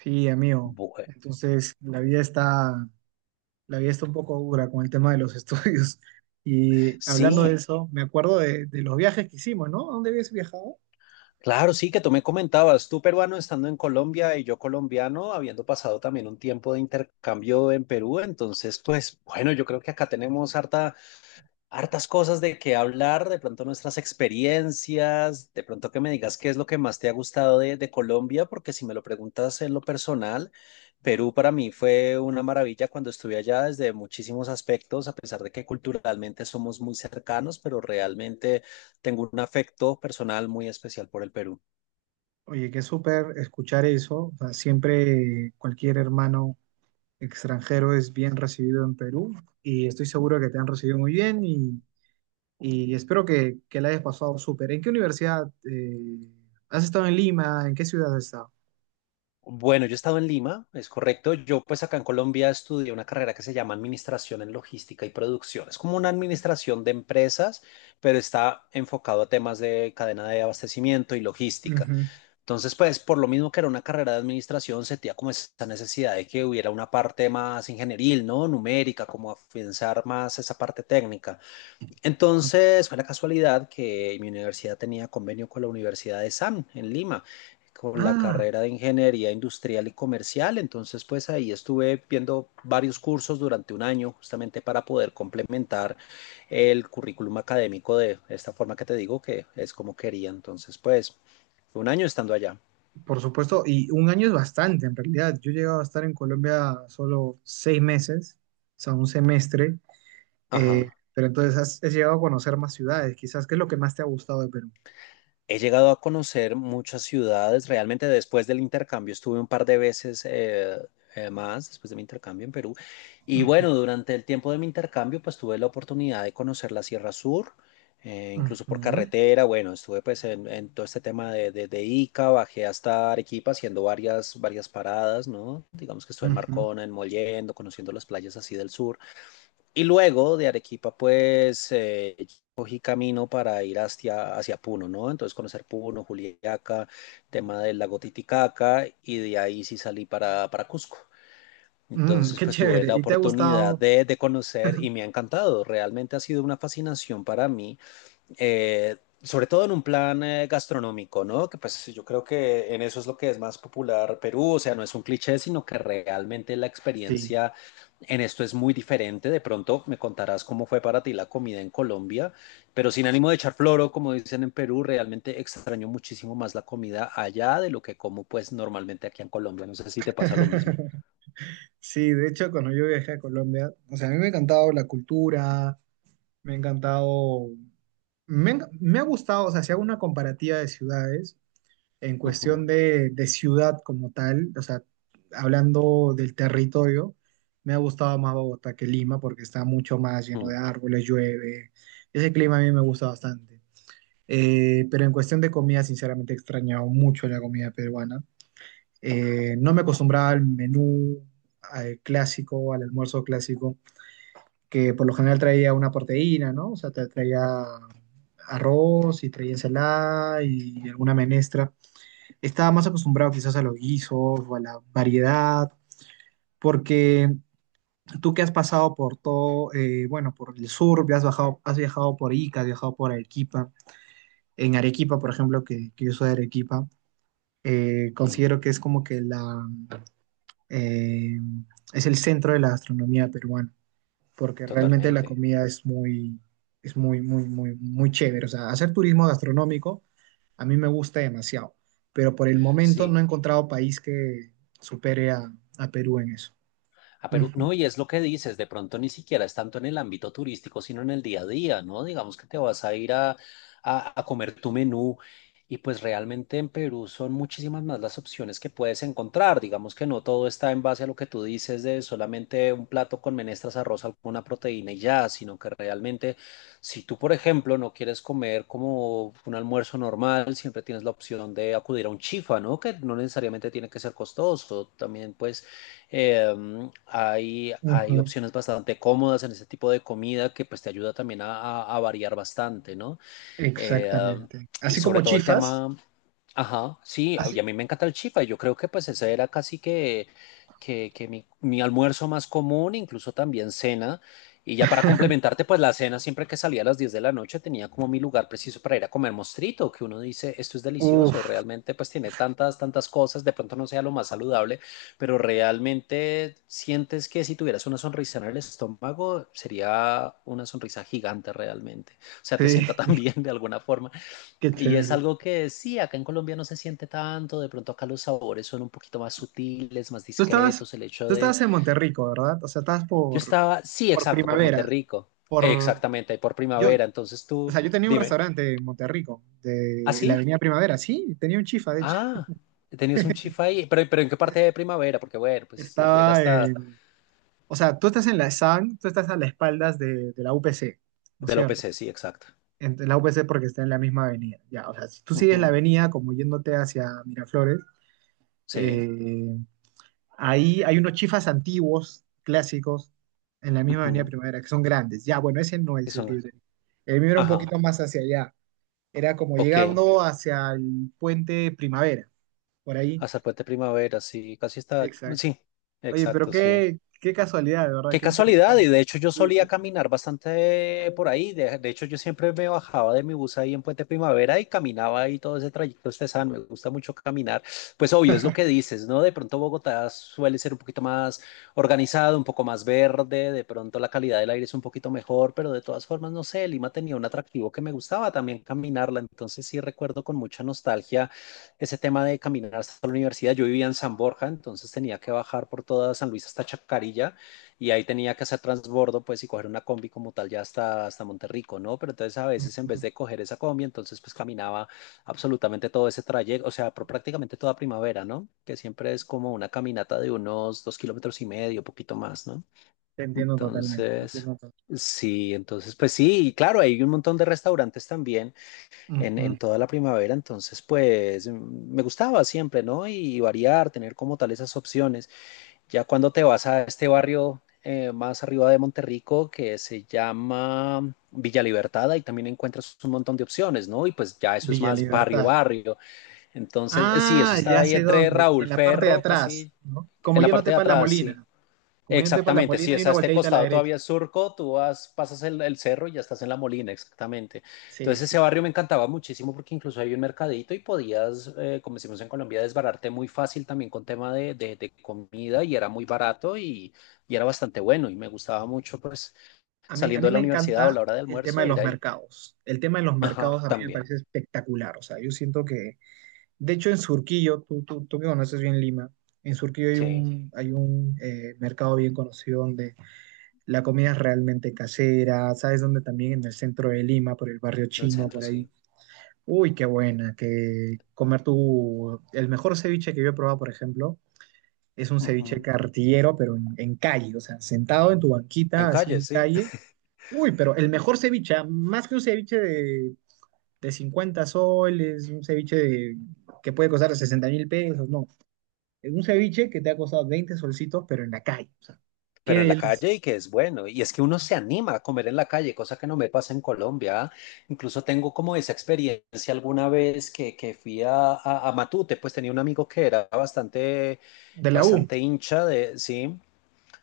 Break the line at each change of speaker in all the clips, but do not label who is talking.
Sí, amigo.
Bue-
Entonces, la vida está un poco dura con el tema de los estudios. Y hablando de
Sí,
eso, me acuerdo de los viajes que hicimos, ¿no? ¿A dónde habías viajado?
claro, sí, que tú me comentabas, tú peruano estando en Colombia y yo colombiano, habiendo pasado también un tiempo de intercambio en Perú, entonces, pues bueno, yo creo que acá tenemos hartas cosas de qué hablar, de pronto nuestras experiencias, de pronto que me digas qué es lo que más te ha gustado de Colombia, porque si me lo preguntas en lo personal, Perú para mí fue una maravilla cuando estuve allá desde muchísimos aspectos, a pesar de que culturalmente somos muy cercanos, pero realmente tengo un afecto personal muy especial por el Perú.
Oye, qué súper escuchar eso. O sea, siempre cualquier hermano extranjero es bien recibido en Perú y estoy seguro que te han recibido muy bien y espero que la hayas pasado súper. ¿En qué universidad? ¿Has estado en Lima? ¿En qué ciudad has estado?
Bueno, yo he estado en Lima, es correcto. Yo pues acá en Colombia estudié una carrera que se llama Administración en Logística y Producción. Es como una administración de empresas, pero está enfocado a temas de cadena de abastecimiento y logística.
Ujú.
Entonces, pues por lo mismo que era una carrera de administración, sentía como esa necesidad de que hubiera una parte más ingenieril, ¿no? Numérica, como afianzar más esa parte técnica. Entonces fue la casualidad que mi universidad tenía convenio con la Universidad de SAM en Lima, con la
Ah.
carrera de Ingeniería Industrial y Comercial. Entonces pues ahí estuve viendo varios cursos durante un año justamente para poder complementar el currículum académico de esta forma que te digo que es como quería. Entonces pues un año estando allá.
Por supuesto, y un año es bastante en realidad. Yo he llegado a estar en Colombia solo 6 meses, o sea, un semestre,
Ajá.
pero entonces has llegado a conocer más ciudades, quizás. ¿Qué es lo que más te ha gustado de Perú?
He llegado a conocer muchas ciudades. Realmente después del intercambio estuve un par de veces más, después de mi intercambio en Perú. Y
Ujú,
bueno, durante el tiempo de mi intercambio, pues tuve la oportunidad de conocer la Sierra Sur, incluso por
ujú,
carretera. Bueno, estuve pues en todo este tema de Ica, bajé hasta Arequipa haciendo varias paradas, ¿no? Digamos que estuve en
ujú.
Marcona, en Mollendo, conociendo las playas así del sur. Y luego de Arequipa, pues cogí camino para ir hacia Puno, ¿no? Entonces conocer Puno, Juliaca, tema del lago Titicaca, y de ahí sí salí para Cusco.
Mm,
Entonces,
qué
pues tuve
chévere,
la
¿y te ha
oportunidad
gustado?
de conocer y me ha encantado. Realmente ha sido una fascinación para mí sobre todo en un plan gastronómico, ¿no? Que pues yo creo que en eso es lo que es más popular Perú, o sea, no es un cliché, sino que realmente la
Sí.
experiencia en esto es muy diferente. De pronto me contarás cómo fue para ti la comida en Colombia, pero sin ánimo de echar floro, como dicen en Perú, realmente extraño muchísimo más la comida allá de lo que como pues normalmente aquí en Colombia. No sé si te pasa lo mismo.
Sí, de hecho, cuando yo viajé a Colombia, o sea, a mí me ha encantado la cultura, me ha encantado, me ha gustado. O sea, si hago una comparativa de ciudades, en cuestión
Ujú,
de ciudad como tal, o sea, hablando del territorio, me ha gustado más Bogotá que Lima porque está mucho más lleno de
ujú,
árboles, llueve. Ese clima a mí me gusta bastante. Pero en cuestión de comida, sinceramente he extrañado mucho la comida peruana. No me acostumbraba al menú, al clásico, al almuerzo clásico, que por lo general traía una proteína, ¿no? O sea, te traía arroz y traía ensalada y alguna menestra. Estaba más acostumbrado quizás a los guisos o a la variedad, porque tú que has pasado por todo, bueno, por el sur, has bajado, has viajado por Ica, has viajado por Arequipa. En Arequipa, por ejemplo, que yo soy de Arequipa,
ujú.
considero que es como que la, eh, es el centro de la gastronomía peruana, porque realmente la
Totalmente.
comida es muy, muy, muy, muy chévere. O sea, hacer turismo gastronómico a mí me gusta demasiado, pero por el momento no
Sí.
he encontrado país que supere a Perú en eso.
A Perú,
Ujú,
no, y es lo que dices, de pronto ni siquiera es tanto en el ámbito turístico, sino en el día a día, ¿no? Digamos que te vas a ir a comer tu menú y pues realmente en Perú son muchísimas más las opciones que puedes encontrar. Digamos que no todo está en base a lo que tú dices de solamente un plato con menestras, arroz, alguna proteína y ya, sino que realmente si tú, por ejemplo, no quieres comer como un almuerzo normal, siempre tienes la opción de acudir a un chifa, ¿no? Que no necesariamente tiene que ser costoso, también pues eh, hay
ujú.
opciones bastante cómodas en ese tipo de comida que pues te ayuda también a variar bastante, ¿no? Eh,
Exactamente.
y
Así como
sobre todo el
chifas,
tema, ajá, sí, y
así.
a mí me encanta el chifa. Yo creo que pues ese era casi que mi almuerzo más común, incluso también cena. Y ya para complementarte, pues la cena siempre que salía a las 10 de la noche tenía como mi lugar preciso para ir a comer mostrito, que uno dice, esto es delicioso,
Uf.
realmente pues tiene tantas cosas, de pronto no sea lo más saludable, pero realmente sientes que si tuvieras una sonrisa en el estómago sería una sonrisa gigante realmente o sea, te
Sí.
sienta tan bien de alguna forma.
Qué
Y es
chévere.
algo que sí, acá en Colombia no se siente tanto, de pronto acá los sabores son un poquito más sutiles, más
Tú estabas,
discretos, el hecho
tú
de...
estabas en Monterrico, ¿verdad? O sea, estabas
Yo
por,
estaba, sí,
por
exacto, por
Primavera,
Monterrico,
por
exactamente, por
yo,
Primavera,
o
entonces tú,
sea, yo tenía un
dime,
restaurante en Monterrico,
¿ah,
de la
sí?
Avenida Primavera, sí, tenía un chifa, de hecho.
Ah, tenías un chifa ahí, pero ¿en qué parte de Primavera? Porque bueno, pues llega
Estaba
hasta
en, o sea, tú estás en la SAN, tú estás a las espaldas de la UPC, ¿no es
del
cierto?
OPC, sí, exacto.
En la UPC porque está en la misma avenida. Ya, o sea, si tú sigues la
Ujú,
avenida como yéndote hacia Miraflores,
sí,
eh, ahí hay unos chifas antiguos, clásicos, en la misma avenida
ujú,
Primavera, que son grandes. Ya, bueno, ese no
que
es el
son,
libre. El mío era un
ajá,
poquito más hacia allá. Era como
ok,
llegando hacia el puente Primavera, por ahí.
hasta el Puente Primavera, sí, casi está,
Exacto.
sí,
Oye, pero
exacto, sí.
qué, qué casualidad, de verdad,
Qué
qué
casualidad, y
interesante.
de hecho yo
Sí, sí,
solía
sí.
caminar bastante por ahí, de hecho yo siempre me bajaba de mi bus ahí en Puente Primavera y caminaba ahí todo ese trayecto estesano, me gusta mucho caminar, pues obvio es lo que dices, ¿no? De pronto Bogotá suele ser un poquito más organizado, un poco más verde, de pronto la calidad del aire es un poquito mejor, pero de todas formas, no sé, Lima tenía un atractivo que me gustaba también caminarla, entonces sí recuerdo con mucha nostalgia ese tema de caminar hasta la universidad, yo vivía en San Borja, entonces tenía que bajar por toda San Luis hasta Chacarilla y ahí tenía que hacer transbordo, pues, y coger una combi como tal ya hasta Monterrico, ¿no? Pero entonces a veces en vez
Ujú.
de coger esa combi, entonces pues caminaba absolutamente todo ese trayecto, o sea, prácticamente toda Primavera, ¿no? Que siempre es como una caminata de unos 2 kilómetros y medio, poquito más, ¿no?
Te entiendo totalmente, te
Entonces...
entiendo
Sí, entonces pues sí, y claro, hay un montón de restaurantes también
totalmente.
en,
Ujú.
en toda la Primavera, entonces pues me gustaba siempre, ¿no? Y variar, tener como tal esas opciones. Ya cuando te vas a este barrio más arriba de Monterrico que se llama Villa Libertad, ahí también encuentras un montón de opciones, ¿no? Y pues ya eso es
Villa
más barrio,
Libertad.
barrio. Entonces, sí, eso
Ah,
está
ya
ahí
sé
entre
dónde, en
Raúl
la parte de
Ferro,
atrás,
casi
¿no? Como
en la
yo no
parte de
tepa la
atrás, sí.
Molina, como yo no tepa la
Exactamente, sí,
Molina, hay
es a
una
este
volteadita a la
costado
derecha.
todavía es Surco, tú vas, pasas el cerro y ya estás en La Molina, exactamente.
Sí,
Entonces
sí,
ese barrio
sí.
me encantaba muchísimo porque incluso había un mercadito y podías, como decimos en Colombia, desbararte muy fácil también con tema de comida y era muy barato y era bastante bueno y me gustaba mucho pues
A mí, a
saliendo
mí
de la
me
universidad o
encanta
la hora de
el tema de
almuerzo
los
ir ahí.
mercados. El tema de los mercados
Ajá,
a mí me
también,
parece espectacular. O sea, yo siento que, de hecho, en Surquillo, tú, tú que conoces bien Lima, en Surquillo hay
sí, en
un, hay un eh, mercado bien conocido donde la comida es realmente casera. ¿Sabes dónde también? En el centro de Lima, por el barrio
el
chino,
centro,
por ahí.
sí.
Uy, qué buena, que comer tu... El mejor ceviche que yo he probado, por ejemplo, es un ceviche
Ujú.
cartillero, pero en calle, o sea, sentado en tu
En
banquita, así
calles,
en
sí.
calle. Uy, pero el mejor ceviche, ah, más que un ceviche de 50 soles, un que puede costar 60.000 pesos, no. Es un ceviche que te ha costado 20 solcitos, pero en la calle, o sea, qué
Pero en la
delicia.
calle y que es bueno. Y es que uno se anima a comer en la calle, cosa que no me pasa en Colombia. Incluso tengo como esa experiencia alguna vez que fui a Matute, pues tenía un amigo que era bastante,
De la U.
bastante hincha de, sí.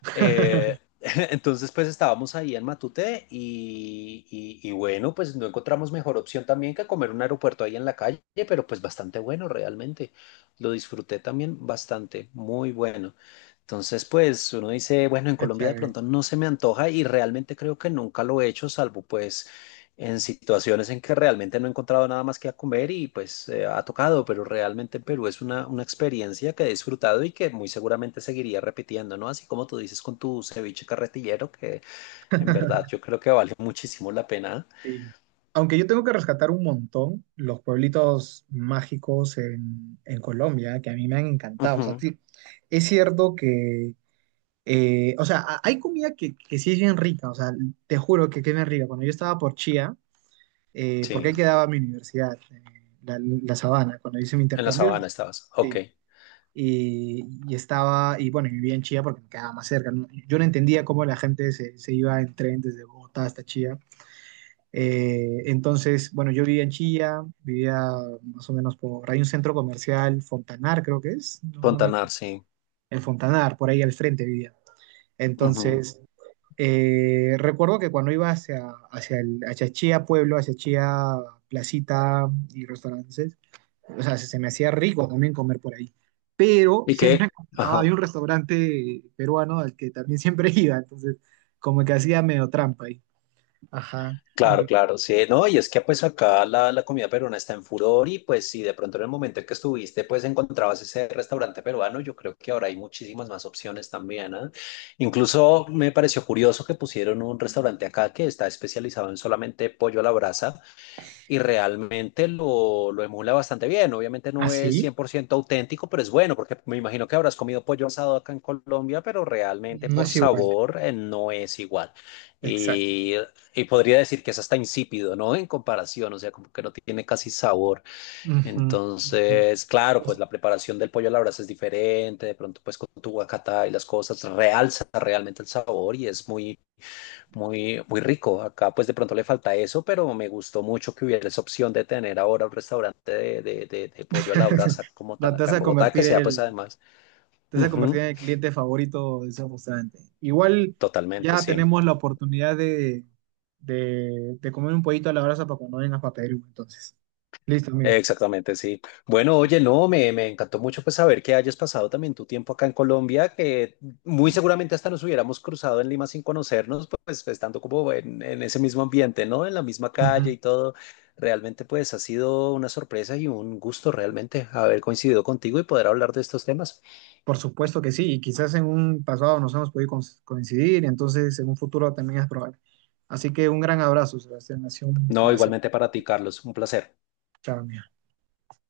Eh, entonces, pues estábamos ahí en Matute bueno, pues no encontramos mejor opción también que comer un aeropuerto ahí en la calle, pero pues bastante bueno realmente. Lo disfruté también bastante, muy bueno. Entonces, pues uno dice, bueno, en
Qué
Colombia de
chévere.
pronto no se me antoja y realmente creo que nunca lo he hecho, salvo pues en situaciones en que realmente no he encontrado nada más que a comer y pues ha tocado, pero realmente en Perú es una experiencia que he disfrutado y que muy seguramente seguiría repitiendo, ¿no? Así como tú dices con tu ceviche carretillero, que en verdad yo creo que vale muchísimo la pena.
Sí. Aunque yo tengo que rescatar un montón los pueblitos mágicos en Colombia, que a mí me han encantado. O sea,
Ujú,
sí, es cierto que, o sea, hay comida que sí es bien rica, o sea, te juro que es bien rica. Cuando yo estaba por Chía, porque ahí
sí,
quedaba mi universidad, la Sabana, cuando hice mi
en la
intercambio,
Sabana estabas. Ok,
sí. Y, y estaba, y bueno, y vivía en Chía porque me quedaba más cerca, ¿no? Yo no entendía cómo la gente se iba en tren desde Bogotá hasta Chía, entonces, bueno, yo vivía en Chilla, vivía más o menos por, hay un centro comercial, Fontanar creo que es, no, no me acuerdo,
Fontanar sí.
en Fontanar, por ahí al frente vivía.
Ujú.
Entonces, recuerdo que cuando iba hacia, hacia Chía Pueblo, hacia Chía Placita y restaurantes, o sea, se me hacía rico también comer por ahí. Pero
¿Y
siempre
qué?
encontraba, había
Ajá.
un restaurante peruano al que también siempre iba, entonces como que hacía medio trampa ahí. Ajá,
Claro,
entonces,
claro, sí, no, y es que pues acá la comida peruana está en furor y pues si de pronto en el momento en que estuviste pues encontrabas ese restaurante peruano, yo creo que ahora hay muchísimas más opciones también, ¿ah? Incluso me pareció curioso que pusieron un restaurante acá que está especializado en solamente pollo a la brasa y realmente lo emula bastante bien. Obviamente no es
así,
100% auténtico, pero es bueno, porque me imagino que habrás comido pollo asado acá en Colombia, pero realmente
no
por
es igual.
sabor no es igual.
Exacto.
Y, y podría decir que es hasta insípido, ¿no? En comparación, o sea, como que no tiene casi sabor.
Ujú, ujú.
Entonces, claro,
O
pues
sea,
la preparación del pollo a la brasa es diferente, de pronto pues con tu guacatá y las cosas realza realmente el sabor y es muy muy, muy rico. Acá pues de pronto le falta eso, pero me gustó mucho que hubiera esa opción de tener ahora un restaurante de pollo a la brasa como
la-
tal
te vas
acá en
a
Bogotá, que
convertir
sea pues
el,
además.
te vas a
Ujú,
convertir en el cliente favorito de ese restaurante. Igual
totalmente,
ya
sí.
tenemos la oportunidad de, de comer un pollito a la brasa para cuando vengas para Perú, entonces. Listo, amigo.
Exactamente, sí. Bueno, oye, no, me encantó mucho pues saber que hayas pasado también tu tiempo acá en Colombia, que muy seguramente hasta nos hubiéramos cruzado en Lima sin conocernos, pues estando como en ese mismo ambiente, ¿no? En la misma calle
Ujú.
y todo. Realmente pues ha sido una sorpresa y un gusto realmente haber coincidido contigo y poder hablar de estos temas.
Por supuesto que sí, y quizás en un pasado nos hemos podido coincidir, entonces en un futuro también es probable. Así que un gran abrazo, Sebastián, ha sido un
No,
placer.
igualmente para ti, Carlos, un placer.
Chao, amigo.